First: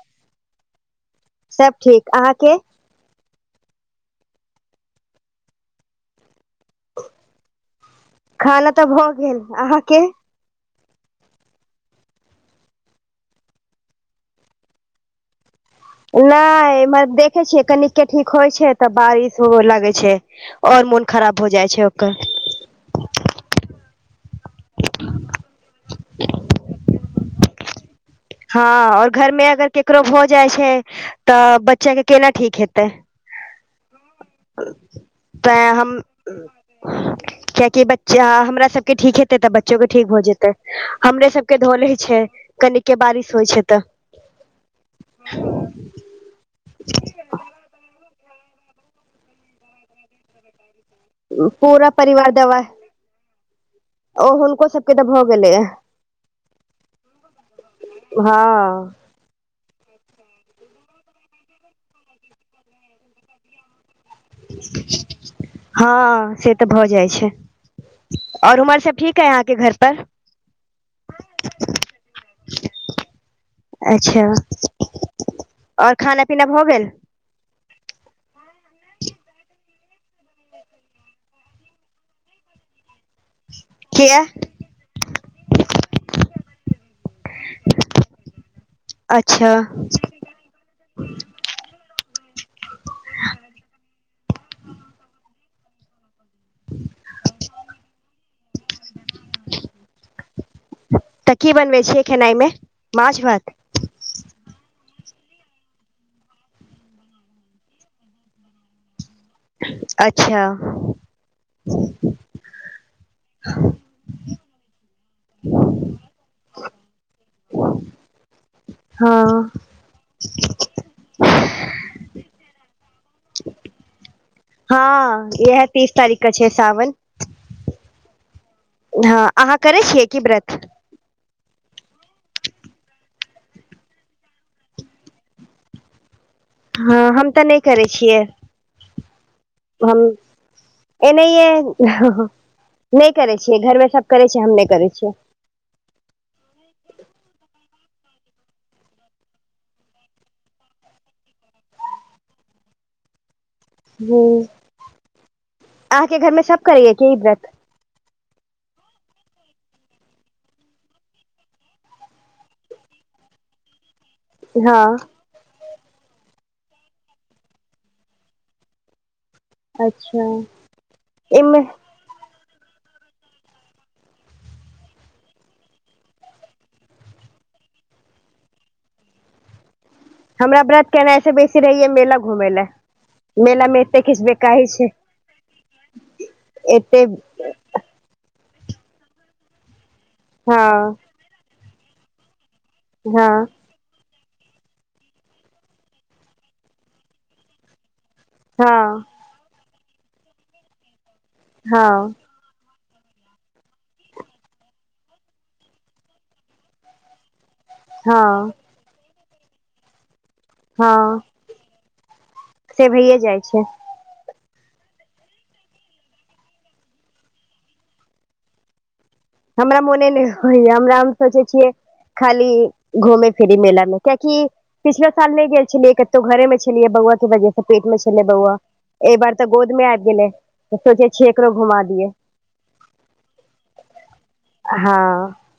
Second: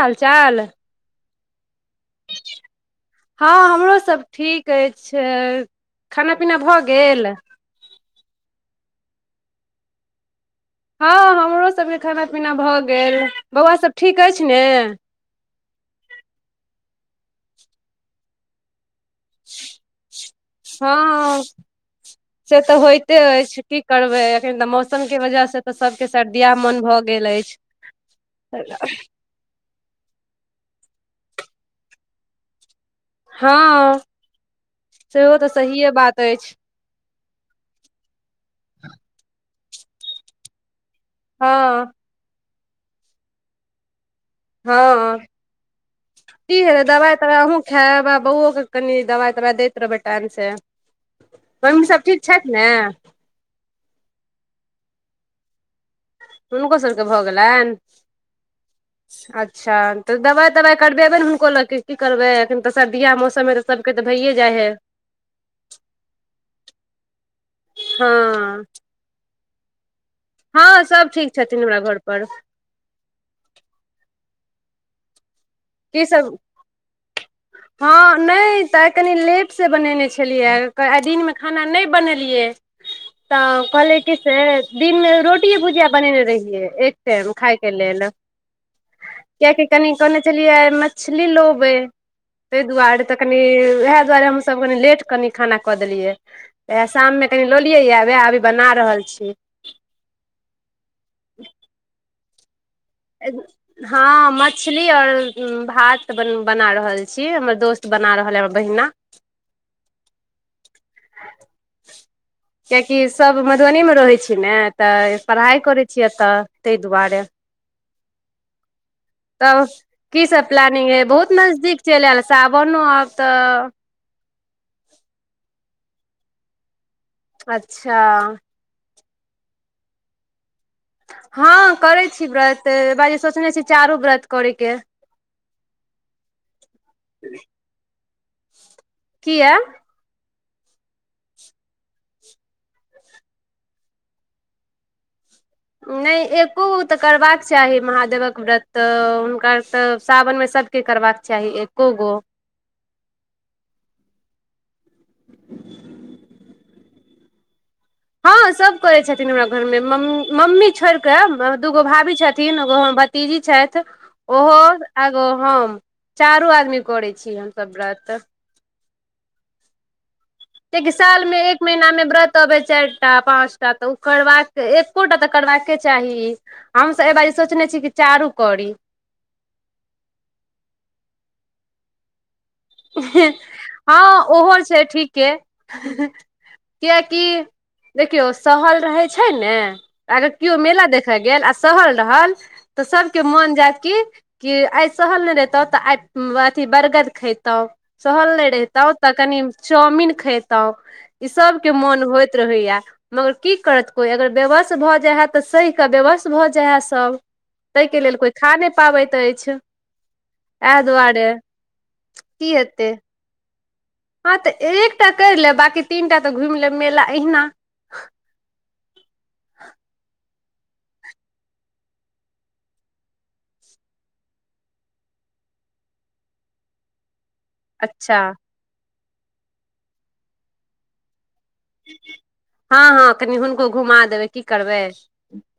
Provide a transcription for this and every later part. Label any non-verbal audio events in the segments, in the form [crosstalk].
हाल चाल सब ठीक अहाँके? हँ हमरोसभ ठीक अछि। खाना पीना भऽ गेल? खाना तऽ भऽ गेल अहाँके? हँ हमरो सबके खाना पीना भऽ गेल बौआ सब ठीक अछि ने? नहि देखे छियै कनिक के ठीक होइ छैय तऽ बारिश सेहो लागै छैय और मोन हँ खराब हो जाइ छैय ओकर। से तऽ होते अछि की करबे अखन तऽ मौसम के वजह से तऽ सबके सर्दिया मन भऽ गेल अछि। हँ और घरमे अगर केकरो भऽ जाइ छैय तऽ बच्चा के केना ठीक हेतै। हँ सेहो तऽ सहिए बात अछि। कियकि बच्चा हमरा सभके ठीक हेतै तऽ बच्चोके ठीक भ जेतै। हमरे सबके हँ धोले छैय कनिके बारिश होइ छैय तऽ। हँ की हेतै दवाइ तवाइ अहूँ खायब आ बौओके कनि दवाइ तवाइ दैत रहबै टाइम से। पूरा परिवार दबा ओ हुनको सबके तऽ भऽ गेलैया। हुनको सभके भऽ गेलनि? हँ अच्छा तऽ दवाइ तवाइ करबेबै ने हुनको लऽ क की करबै एखन तऽ सर्दिय मौसममे त सबके तऽ भैये जाइ हय। हँ से तऽ भऽ जाइत छैय आओर हँ उमरसभ ठीक हइ अहाँके घर पर? हँ सब ठीक छथिन हमरा घर पर। अच्छा आओर की खाना सब पीना भऽ गेल? हँ नहि तऽ आइ कनी लेटसँ बनेने छलियै आइ दिनमे खाना नहि बनेलियै क [inaudible] तऽ कहले की किया से दिन मे रोटिये भुजिया बनेने रहियै एक टाइम खााय के लेल [unintelligible] अच्छा कियाकि कनि कहने छलियै मछली लोबै ताहि दुआरे तऽ कनि उएह दुआरे हमसभ कनि लेट कनि खाना कऽ देलियै इएह शाममे कनि लऽ लियै य वएह अभी बना रहल छी तऽ की बनबै छियै खेनाइमे माछ एकग भात हँ मछली और भात बन बना रहल छी हमर दोस्त बना रहल है हमर बहिना अच्छा किियाकि सभ मधुबनीमे रहै छै ने तऽ पढ़ाइ करै छियै तऽ ताहि दुआरे हँ तब की सब प्लानिंग हइ बहुत नजदीक चलि आयल सावनो आब तऽ हँ इह तीस तारीख के छै साावन अच्छा हँ अहाँ करै छियै की व्रत हँ करै छी व्रत बाज सोचने छी चारू व्रत करै के हँ हम तऽ नहि करै छियै किया हम एनाहि नहि करै छियै घरमे सब करै छिय हम नहि करै छियै नहि एको तऽ करबाक चाही महादेवक व्रत हुनका तऽ सावनमे सभ के करबाक चाही एको गो हुँ अहाँके घरमे सब करैय क ई व्रत हँ सब करै छथिन हमरा घर मे मम्मी छोड़ कऽ दूगो भाभी छथिन एगो हमर भतीजी छथि ओहो हँ आगो हम चारू आदमी करै छी हमसभ व्रत अच्छा देखि सालमे एहिमे एक महिनामे व्रत तबे चारि टा पाँच टा तऽ ओ करबाक एकोटा तऽ करबाके चाही हमस एहि बारी सोचने छी कि चारू करी हमरा व्रत केना ऐस बेसी रहैयै मेला घूमै लए मेला मे एते हँ ओहो खिचबेकाइ छै ठीके एते कियकि देखियौ सहल रहै छै ने अगर केओ हँ मेला देखय गेल आ सहल रहल तऽ हँ सभके मन जायत क कि आइ सहल ने रतौ तऽ आइ अथी बरगद खेत तौं सहल नहि रहितौं हँ तऽ कनि चाउमिन खैतौं ई सब के मोन हँ होयत रहइया मगर की करत कोई अगर बेबस भऽ जाय है तऽ सहि कऽ बेबस भऽ जाय है सब ताहिके लेल कोइ हँ खा नहि पाबैत अछि इएह हँ दुआरे की से हेतै भैए जाइ छै हँ तऽ एकटा करि लेब बाकी तीन टा तऽ घुमि लेब मेला अहिना हमरा मोने नहि होइया हमरा हम सोचै छियै खाली घूमे फिरी मेलामे क्याकि पिछलाे साल नहि गेल छलियै कतौ घरे मे छलियै बौआ के वजह से पेट मे अच्छा छलै बौआ एहि बार तऽ गोद मे आबि गेले सोचे छिय एकरो घुमा दिय हँ हँ कनि हुनको घुमा देबै की करबै हँ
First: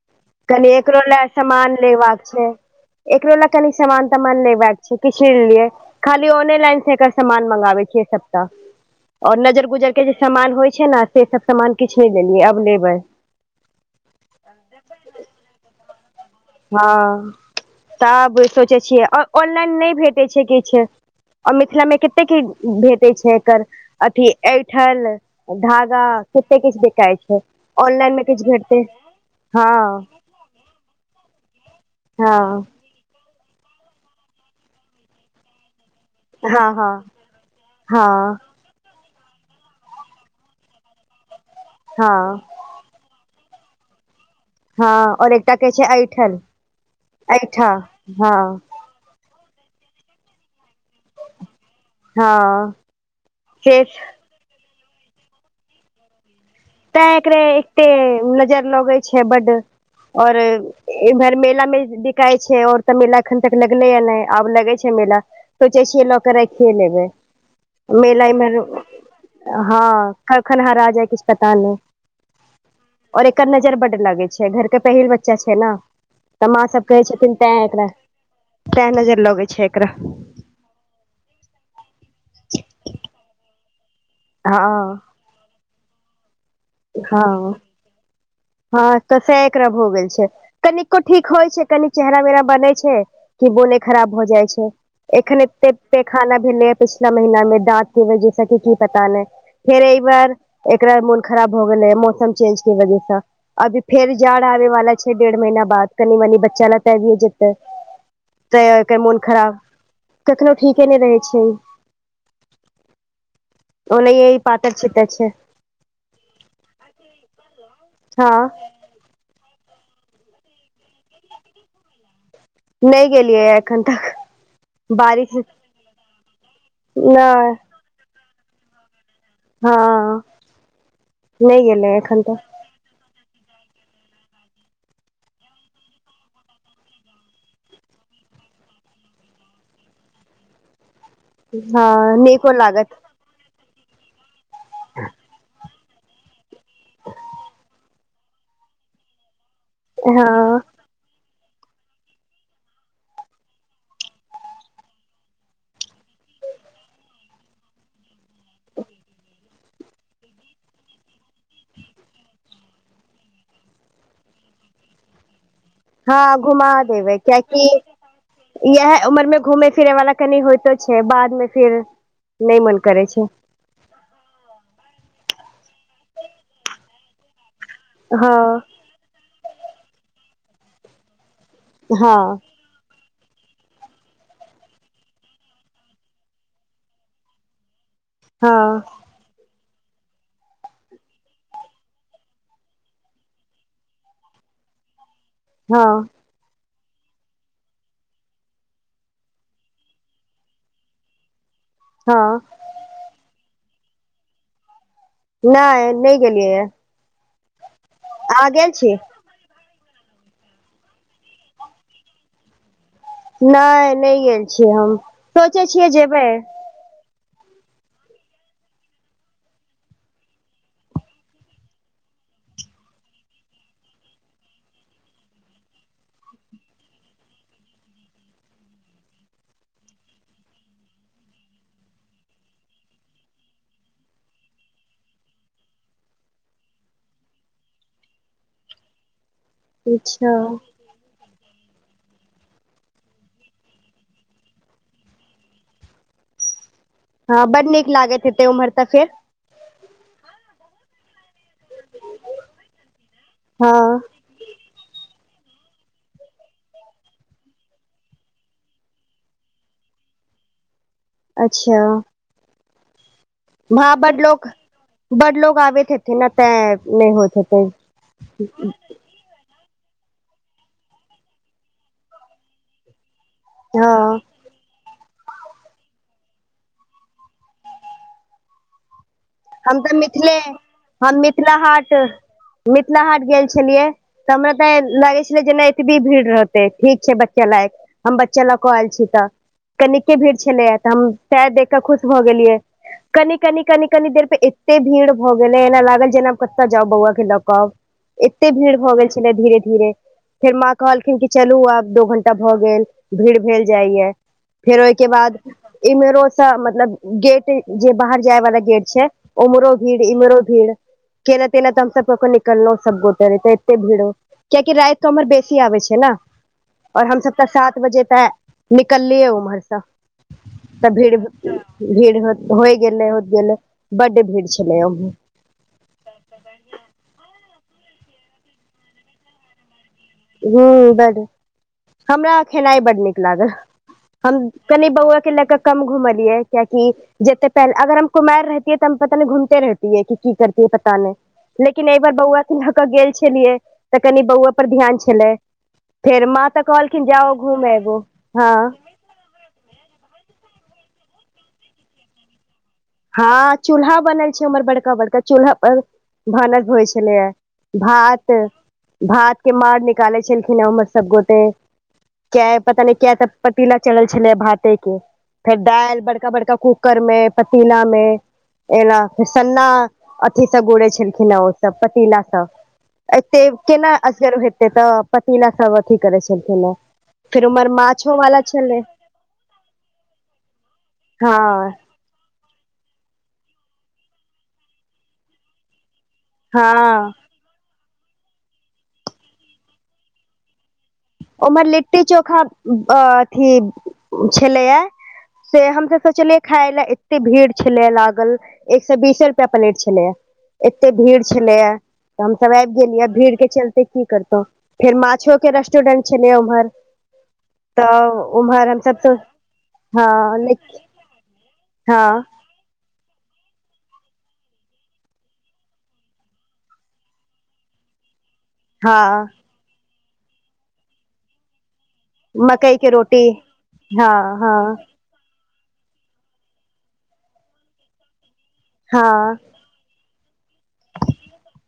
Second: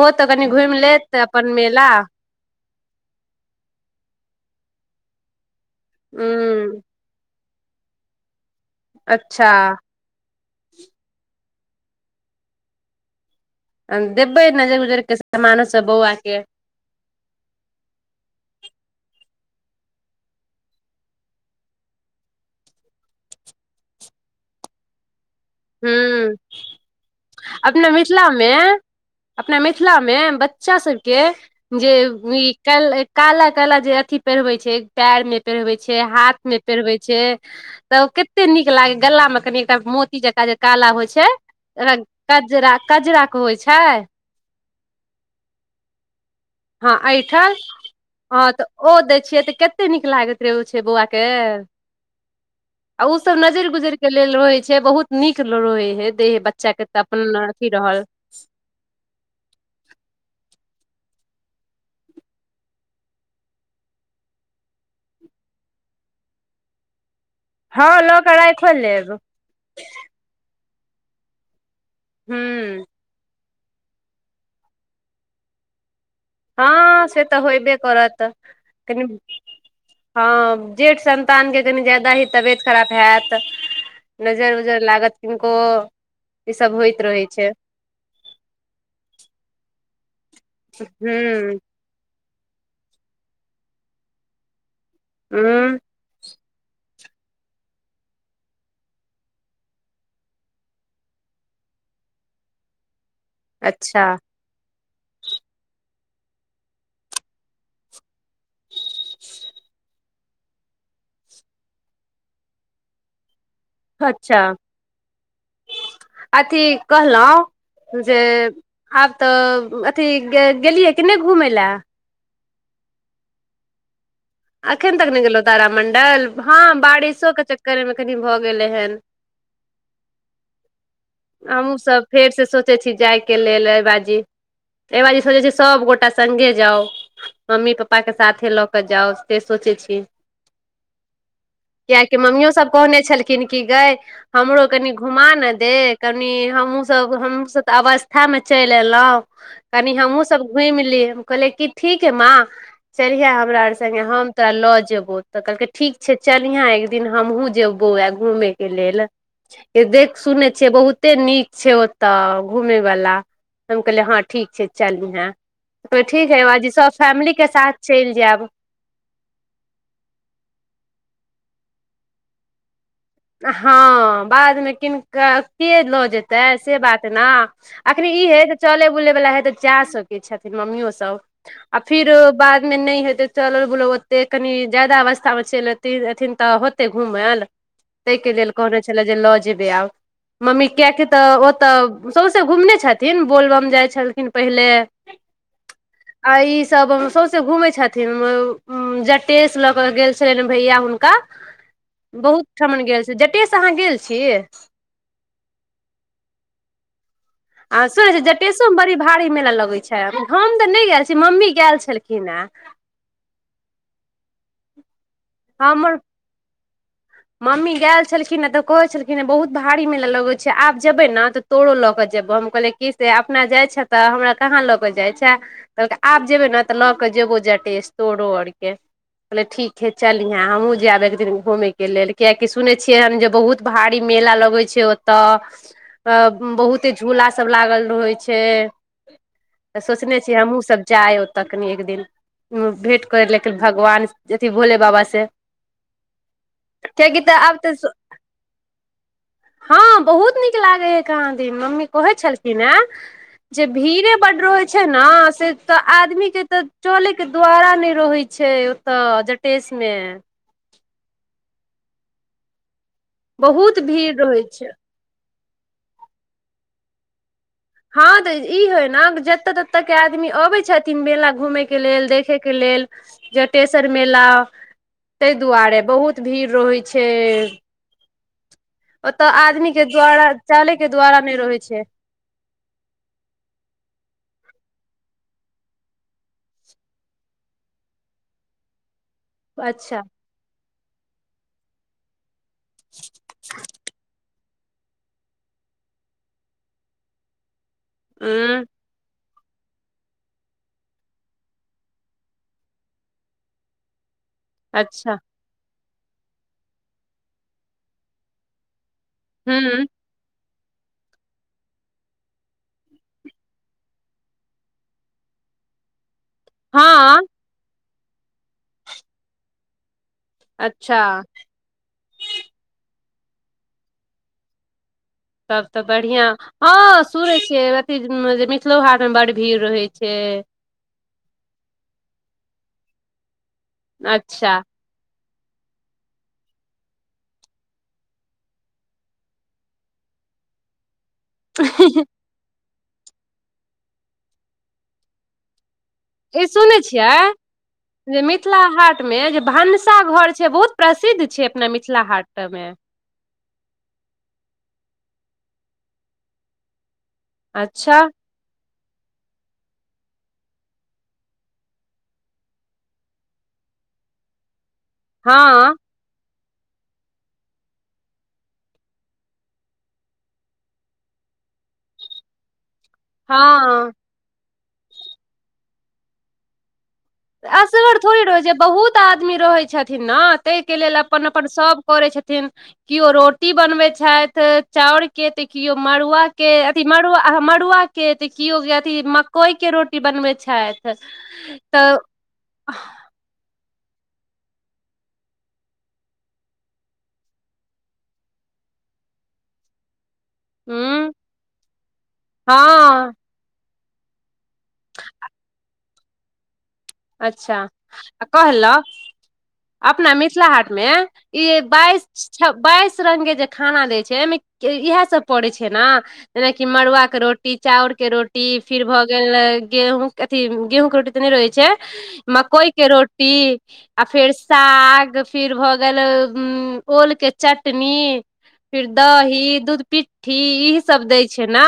ओ तऽ कनि घुमि एकरो लेत लए तऽ अपन सामान मेला लेबाक छै एकरो लए कनि समान तमान लेब के छै किछु नै लेलियै खाली हूँ ऑनेलाइन से एकर समान सामान मंगाबै छियै सबटा और अच्छा नजर गुजर के जे सामान होइ छै ने से सब समान किछु नहि लेलियै अब लेबै देबै नजरि उजरके समामानोसभ बौआके हँ तब सोचै छियै आ ऑनलाइन नहि भेटैत छै किछु आर मिथिला मे कतेक भेटैत छै एकर अथी ठल धागा हूँ कते किछु बिकाइ छै अपना ऑनलाइन मिथिला मे किछु भेटतै अपना हँ मिथिलामे ब्च बच्चा सब के जे हँ ई काल काला काला जे अथी पहिरबै छै पैर में पेरवे छै हाथ में हँ हँ पेरवे छै तऽ हँ कते नीक लाग गला में कनि एकटा मोती जकाँ जे काला होइ छैरा हँ कजरा कजरा होय छै हँ और एकटा कहै छै ऐठल हँ एहिठल हँ तऽ ओ दै छियै तऽ कते नीक लागैत रहे ओ छै बौआ के हँ आ ओसभ नजरि से गुजर के लेल रहै छै बहुत नीक रहै हे देह बच्चा के तऽ तैं अपन एकरा अथी एते रहल नजर लगे छै बड्ड और इम्हर मेला मे बिकाइ छै और तऽ मेला एखन तक लगलै या नहि आब लगै छै मेला सोचै छियै ल क रखिये लेबै हँ लऽ मेला कऽ इम्हर राखिओ लेब हँ कखन हरा जाय किछु पता नहि हूँ और एकर नजर बड्ड लगै छै घरके पहिल बच्चा छै ने तऽ माँ सब हँ कहै से छथिन तऽ तैं होयबे एकरा करत तैं कनि नजर लगै छै एकरा हँ जेठ संन्तान के कनि जा्यदा ही तबियत ख़राब हयत नजर हँ उजर लागत किननको हँ हँ तऽ स‌एह एकरा भ गेल छै कनिको ठीक होइ हूँ छै कनी चेहरा मेहरा बनै छै कि मोने खराब भ जाइ छै एखन एते हूँ पैखाना भेलै है पिछला महिीना मे दाँत के वजैस कि की पता नहि फेर एहि बार एकरा मोन खराब हो गेले है मौसम चेंज के वजह से अभी अच्छा फेर जा आवे वाला छै डेढ़ महीना बाद कनि मनी बच्चा ले त आबिये जेतै तऽ मोन खराब कखनो ठीके नहि रहै छै [inaudible] ओ नहि ई पातरि छितर छै अथि कहलहु जे हँ आब तऽ अथी गेलियै किने घुमय लए नहि गेलियै या एखन तक अखन तक नहि बारिश गेलहुँ तारामंडल हँ बारिशो के नहि चक्कर मे कनि भऽ गेलै हन हँ नहि हमहूँ गेलै सब एखन फेर तऽ से सोचै छी जाय के लेल एहि बाजी एहि बाजी सोचै छी सबगोटा सङ्गे जाउ मम्मी पप्पा के साथे लऽ केऽ जाउ से सोचै छी कियाकि हँ मम्मियो नीको सब लागत कहने छलखिन गए हमरो कनि घुमा न दे कनि हमहुँ सब हमहुँ सब तऽ अवस्था ठाम चलि एयलहुँ कनि हमहूँ सभ हँ घुमि ली हम कहलियै कि ठीके माँ चलिहे हमरा आर सङ्गे हम तोरा लऽ जेबौ तऽ कहलकै ठीक छै चलिहे एक दिन हमहुूँ जेबौ बौआ घूमे के लेल ए देख सुने छियै बहुत ओते नीक छै ओतऽ घूमे वाला त हम कहलियै हँ ठीक छै चलिहैं त ठीक है हँ घुमा बाजी सब देबै फैमिली के कियाकि साथ चलि जायब इएह उमर में घु फिरे वाला कनि होइतो छै बाद में फिर नहि मन करे छै हँ बादमे किनक कऽ के लऽ जेतै से बात ने अखनी इ हँ है त चलै बुलै वाला हे ते जा सके छथिन मम्मियो सब आ फिर हँ बाद नहि हेते चल बोलो ओते कनि जादा अवस्था मे चलि अथिन तऽ होते घुमल ताहिके लेल कहने हँ छलै जे लऽ जेबै आब मम्मी किएकि तऽ ओतय सौँसे घुमने छथिन बोलबम जाइत छलखिन पहिले [inaudible] हँ आ ईसभ सौंसे घूमै छथिन अम्म जटेश लऽ कऽ गेल छलनि भैया हुनका हँ बहुत ठमन गेल छै जटेसँ अहाँ गेल छी नहि नहि गेलियै ये आ सुनै छी जटेशो मे बड़ी छी भारी मेला लगै छै हम तऽ नहि गेल छी मम्मी गेल छलखिन हेँ नहि नहि गेल छियै हम सोचै छियै हमर जेबै मम्मी गेल छलखिन हें तऽ कहै छलखिन हे बहुत भारी मेला लगैत छै आब जेबै ने तऽ तोरो लऽ के जेबौ हम कहलियै कि से अपना जाइ छे तऽ हमरा कहाँ लऽ कऽ जाइ छै कहलकै आब जेबे ने तऽ लऽ केऽ जेबो जटेस तोरो आर के कहले ठीक हे चलिहैं हमहूँ जायब एकदिन घूमै के लेल कियाकि सुनै छियै हन जे बहुत भारी मेला लगैत छै ओ तऽ अ बहुते झूला सब लागल रहै छै तऽ सोचने अच्छा छियै हमहहुँ सब जाय ओतऽ कनी एक दिन भेँट करै लेकिन भगवान अथी भोले बाबा से कियाकि तऽ हँ आब बड तऽ नीक लागैत हेतै उम्हर तऽ फेर हँ बहुत नीक लागे हे कहाँ दुनि मम्मी कहै छलखिन हैं जे हँ भीड़े बड्ड रहै छै ने से तऽ आदमी के तऽ चले के द्वारा नहि रहै छै ओतऽ जटेश मे अच्छा बहुत हाँ भीड़ बड्ड रहै लोक छै बड्ड लोक आबैत हेथिन ने ते नहि होइत हेते हँ तऽ ई हय न कि जतऽ तत ओतऽ के आदमी अबे छथिन मेला घूमे के लेल देखे के लेल जटेश्वर हँ मेला ताहि दुआरे बहुत भीड़ रहैत छै ओ तऽ आज हम तऽ मिथिले हम मिथिला छै हाट मिथिला हाट गेल छलियै तऽ हमरा ते लगै छले जे नहि एतबी भीड़ रहते ठीक छै बच्चे लायक हम बच्चा लऽ कऽ आयल छी तऽ अच्छा कनिके भीड़ छलैया तऽ हम स‌एह देख कऽ खुश भऽ गेलियै कनि कनि कनि कनि देर एते भीड़ भऽ गेल है एना लागल जेना कतऽ जाउ बौआ के लऽकब एते उं भीड़ भऽ गेल छै धीरे धीरे फेर माँ कहलखिन कि चलू आब दू घंटा भए गेल भीड़ भेल जाइया फेर ओहिके अच्छा बाद इम्हरोसँ मतलब गेट जे बाहर जाय वाला गेट छै उम्हरो हूं भीड़ इम्हरो भीड़ केेना तेना तऽ हमसब अपन निकललौं सभ गोटे नैत एते भीड़ ओ कियाकि राति कऽ उम्हर बेसी आबै छै ने और हँ हम सप्ताह सात बजे तऽ निकललियै उम्हरसँ तऽ अच्छा भीड़ भीड़ होइ गेलै होइत गेलै बड्ड भीड़ छलै ओ तब तऽ बढ़िया हँ सुनै छियै अथी जे मिथिलो हाट मे बड्ड भीड़ रहैत छै हँ बड्ड हमरा खेनाई बड्ड नीक लागल हम अच्छा कनि बौआके लए कऽ कम घुमलियै कियाकि जेते पहल अगर हम कुमार रहती तऽ हम पता नहि घूमत रहती है कि की करतीय पता नहि लेकिन एहिबर बौआ के लऽ कऽ गेल छलियै तऽ कनि बौआ पर ध्यान छलै फेर ई माँ तऽ सुनै कहलखिन छियै जाओ घूम अबो जे हँ मिथिला हाट मे जे भनसा घर छै बहुत प्रसिद्ध छै अपना मिथिला हाट मे हँ चूल्हा बनल छै उम्हर बड़का बड़का चूल्हा पर भानस होइ छलैये अच्छा भात भात के मार निकालै छलखिन हे उम्हर सब गोटे क्य पता न क्य तऽ पतीला चलल छलै भाते के हँ फेर दाल बड़का बड़का कुकर मे पतीला मे एल फेर सन्ना अथी सँ गुरै छलखिन हे ओसभ पतीला सब एते हँ केना असगर हेतै तऽ पतिना सब अथी करैत छलखिन हे फेर उम्हर असगर माछो थोड़े वाला रहैत छै छलै बहुत आदमी रहैत छथिन ने ताहिके लेल अपन हँ अपन सभ करै छथिन केओ रोटी बनबै छथि चाउर के तऽ केओ मड़ुआ के अथी हँ मड़ु मड़ुआके तऽ केओ अथी मकइके रोटी बनबै छथि ओमर तऽ लिट्टी चोखा अथी छलै या से हम त सोचलियै खााय ले एते भीड़ छले लागल एक सए बीसे रुपआ पलेट छलैए एते हूँ भीड़ छलैया त हमसभ आबि गेलियै हँ भीड़ के चलते की करितौँ फेर माछो के रेस्टोरेंट छलै ओम्हर अच्छा आ कहलौँ हमसभ तऽ अपना हँ मिथिला हाट लेकिन में ई हँ बाइस बाइस रंग के जे खाना देय छै मे इएह सब पड़े छै ने जेनाकि मड़ुआ के रोटी चाउर के रोटी जी फिर भ हँ गेल गेहूँं अथी गेहूँ के रोटी त न रहै छै मकई के रोटी आ हँ फेर हँ साग फिर भए गेल ओल के चटनी फिर हँ दही दूध पिट घी ई सब दै छै ने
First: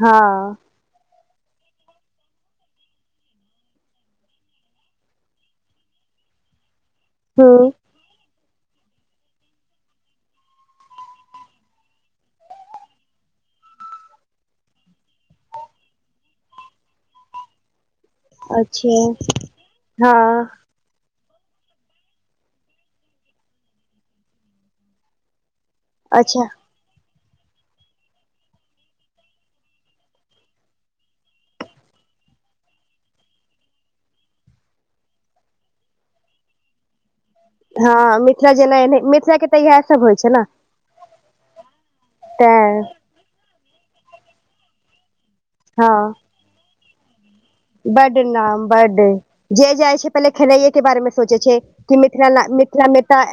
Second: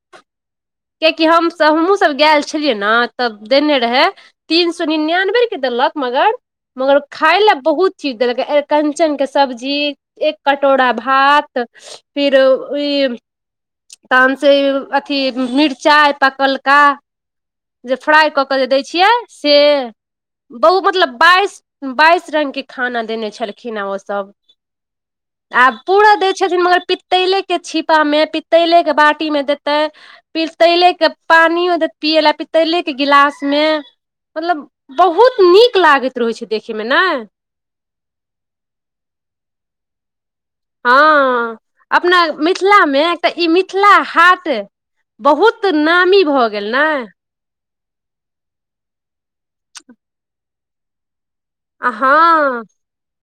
हँ कियाकि हमसभ हमहूँ सभग गेल छलियै ने तब देने रहै तीन सौ निनानबे रुपये देलक मगर मगर खाय ले हूँ बहुत चीट देलक अरिकंचन के सब्जी एक कटोरा भात फिर ई तहन से अथी मिरचाइ पकलका जे फ्राई कऽ के जे दै अच्छा छियै से हँ ओ मतलब बाइस बाइस रंगके खाना देने छलखिन हेँ ओसभ आ पूरा दै अच्छा छथिन मगर पित तैले के छीपा मे पितैले के बाटी में देते पीतैले के पानि पियला पीतेले के गिलास मे मतलब बहुत नीक लागैत रहै छै देखे मे ने हँ मिथिला जेना एने मिथिला के त इएह सब होइ छै ने हँ अपना मिथिला तैं मे एकटा ई मिथिला हाट बहुत त नामी भ गेल ने बड नाम बड जे जाइ छै पहिले खेलैए के बारे मे सोचै छै कि मिथिला हँ मिथिला मे तऽ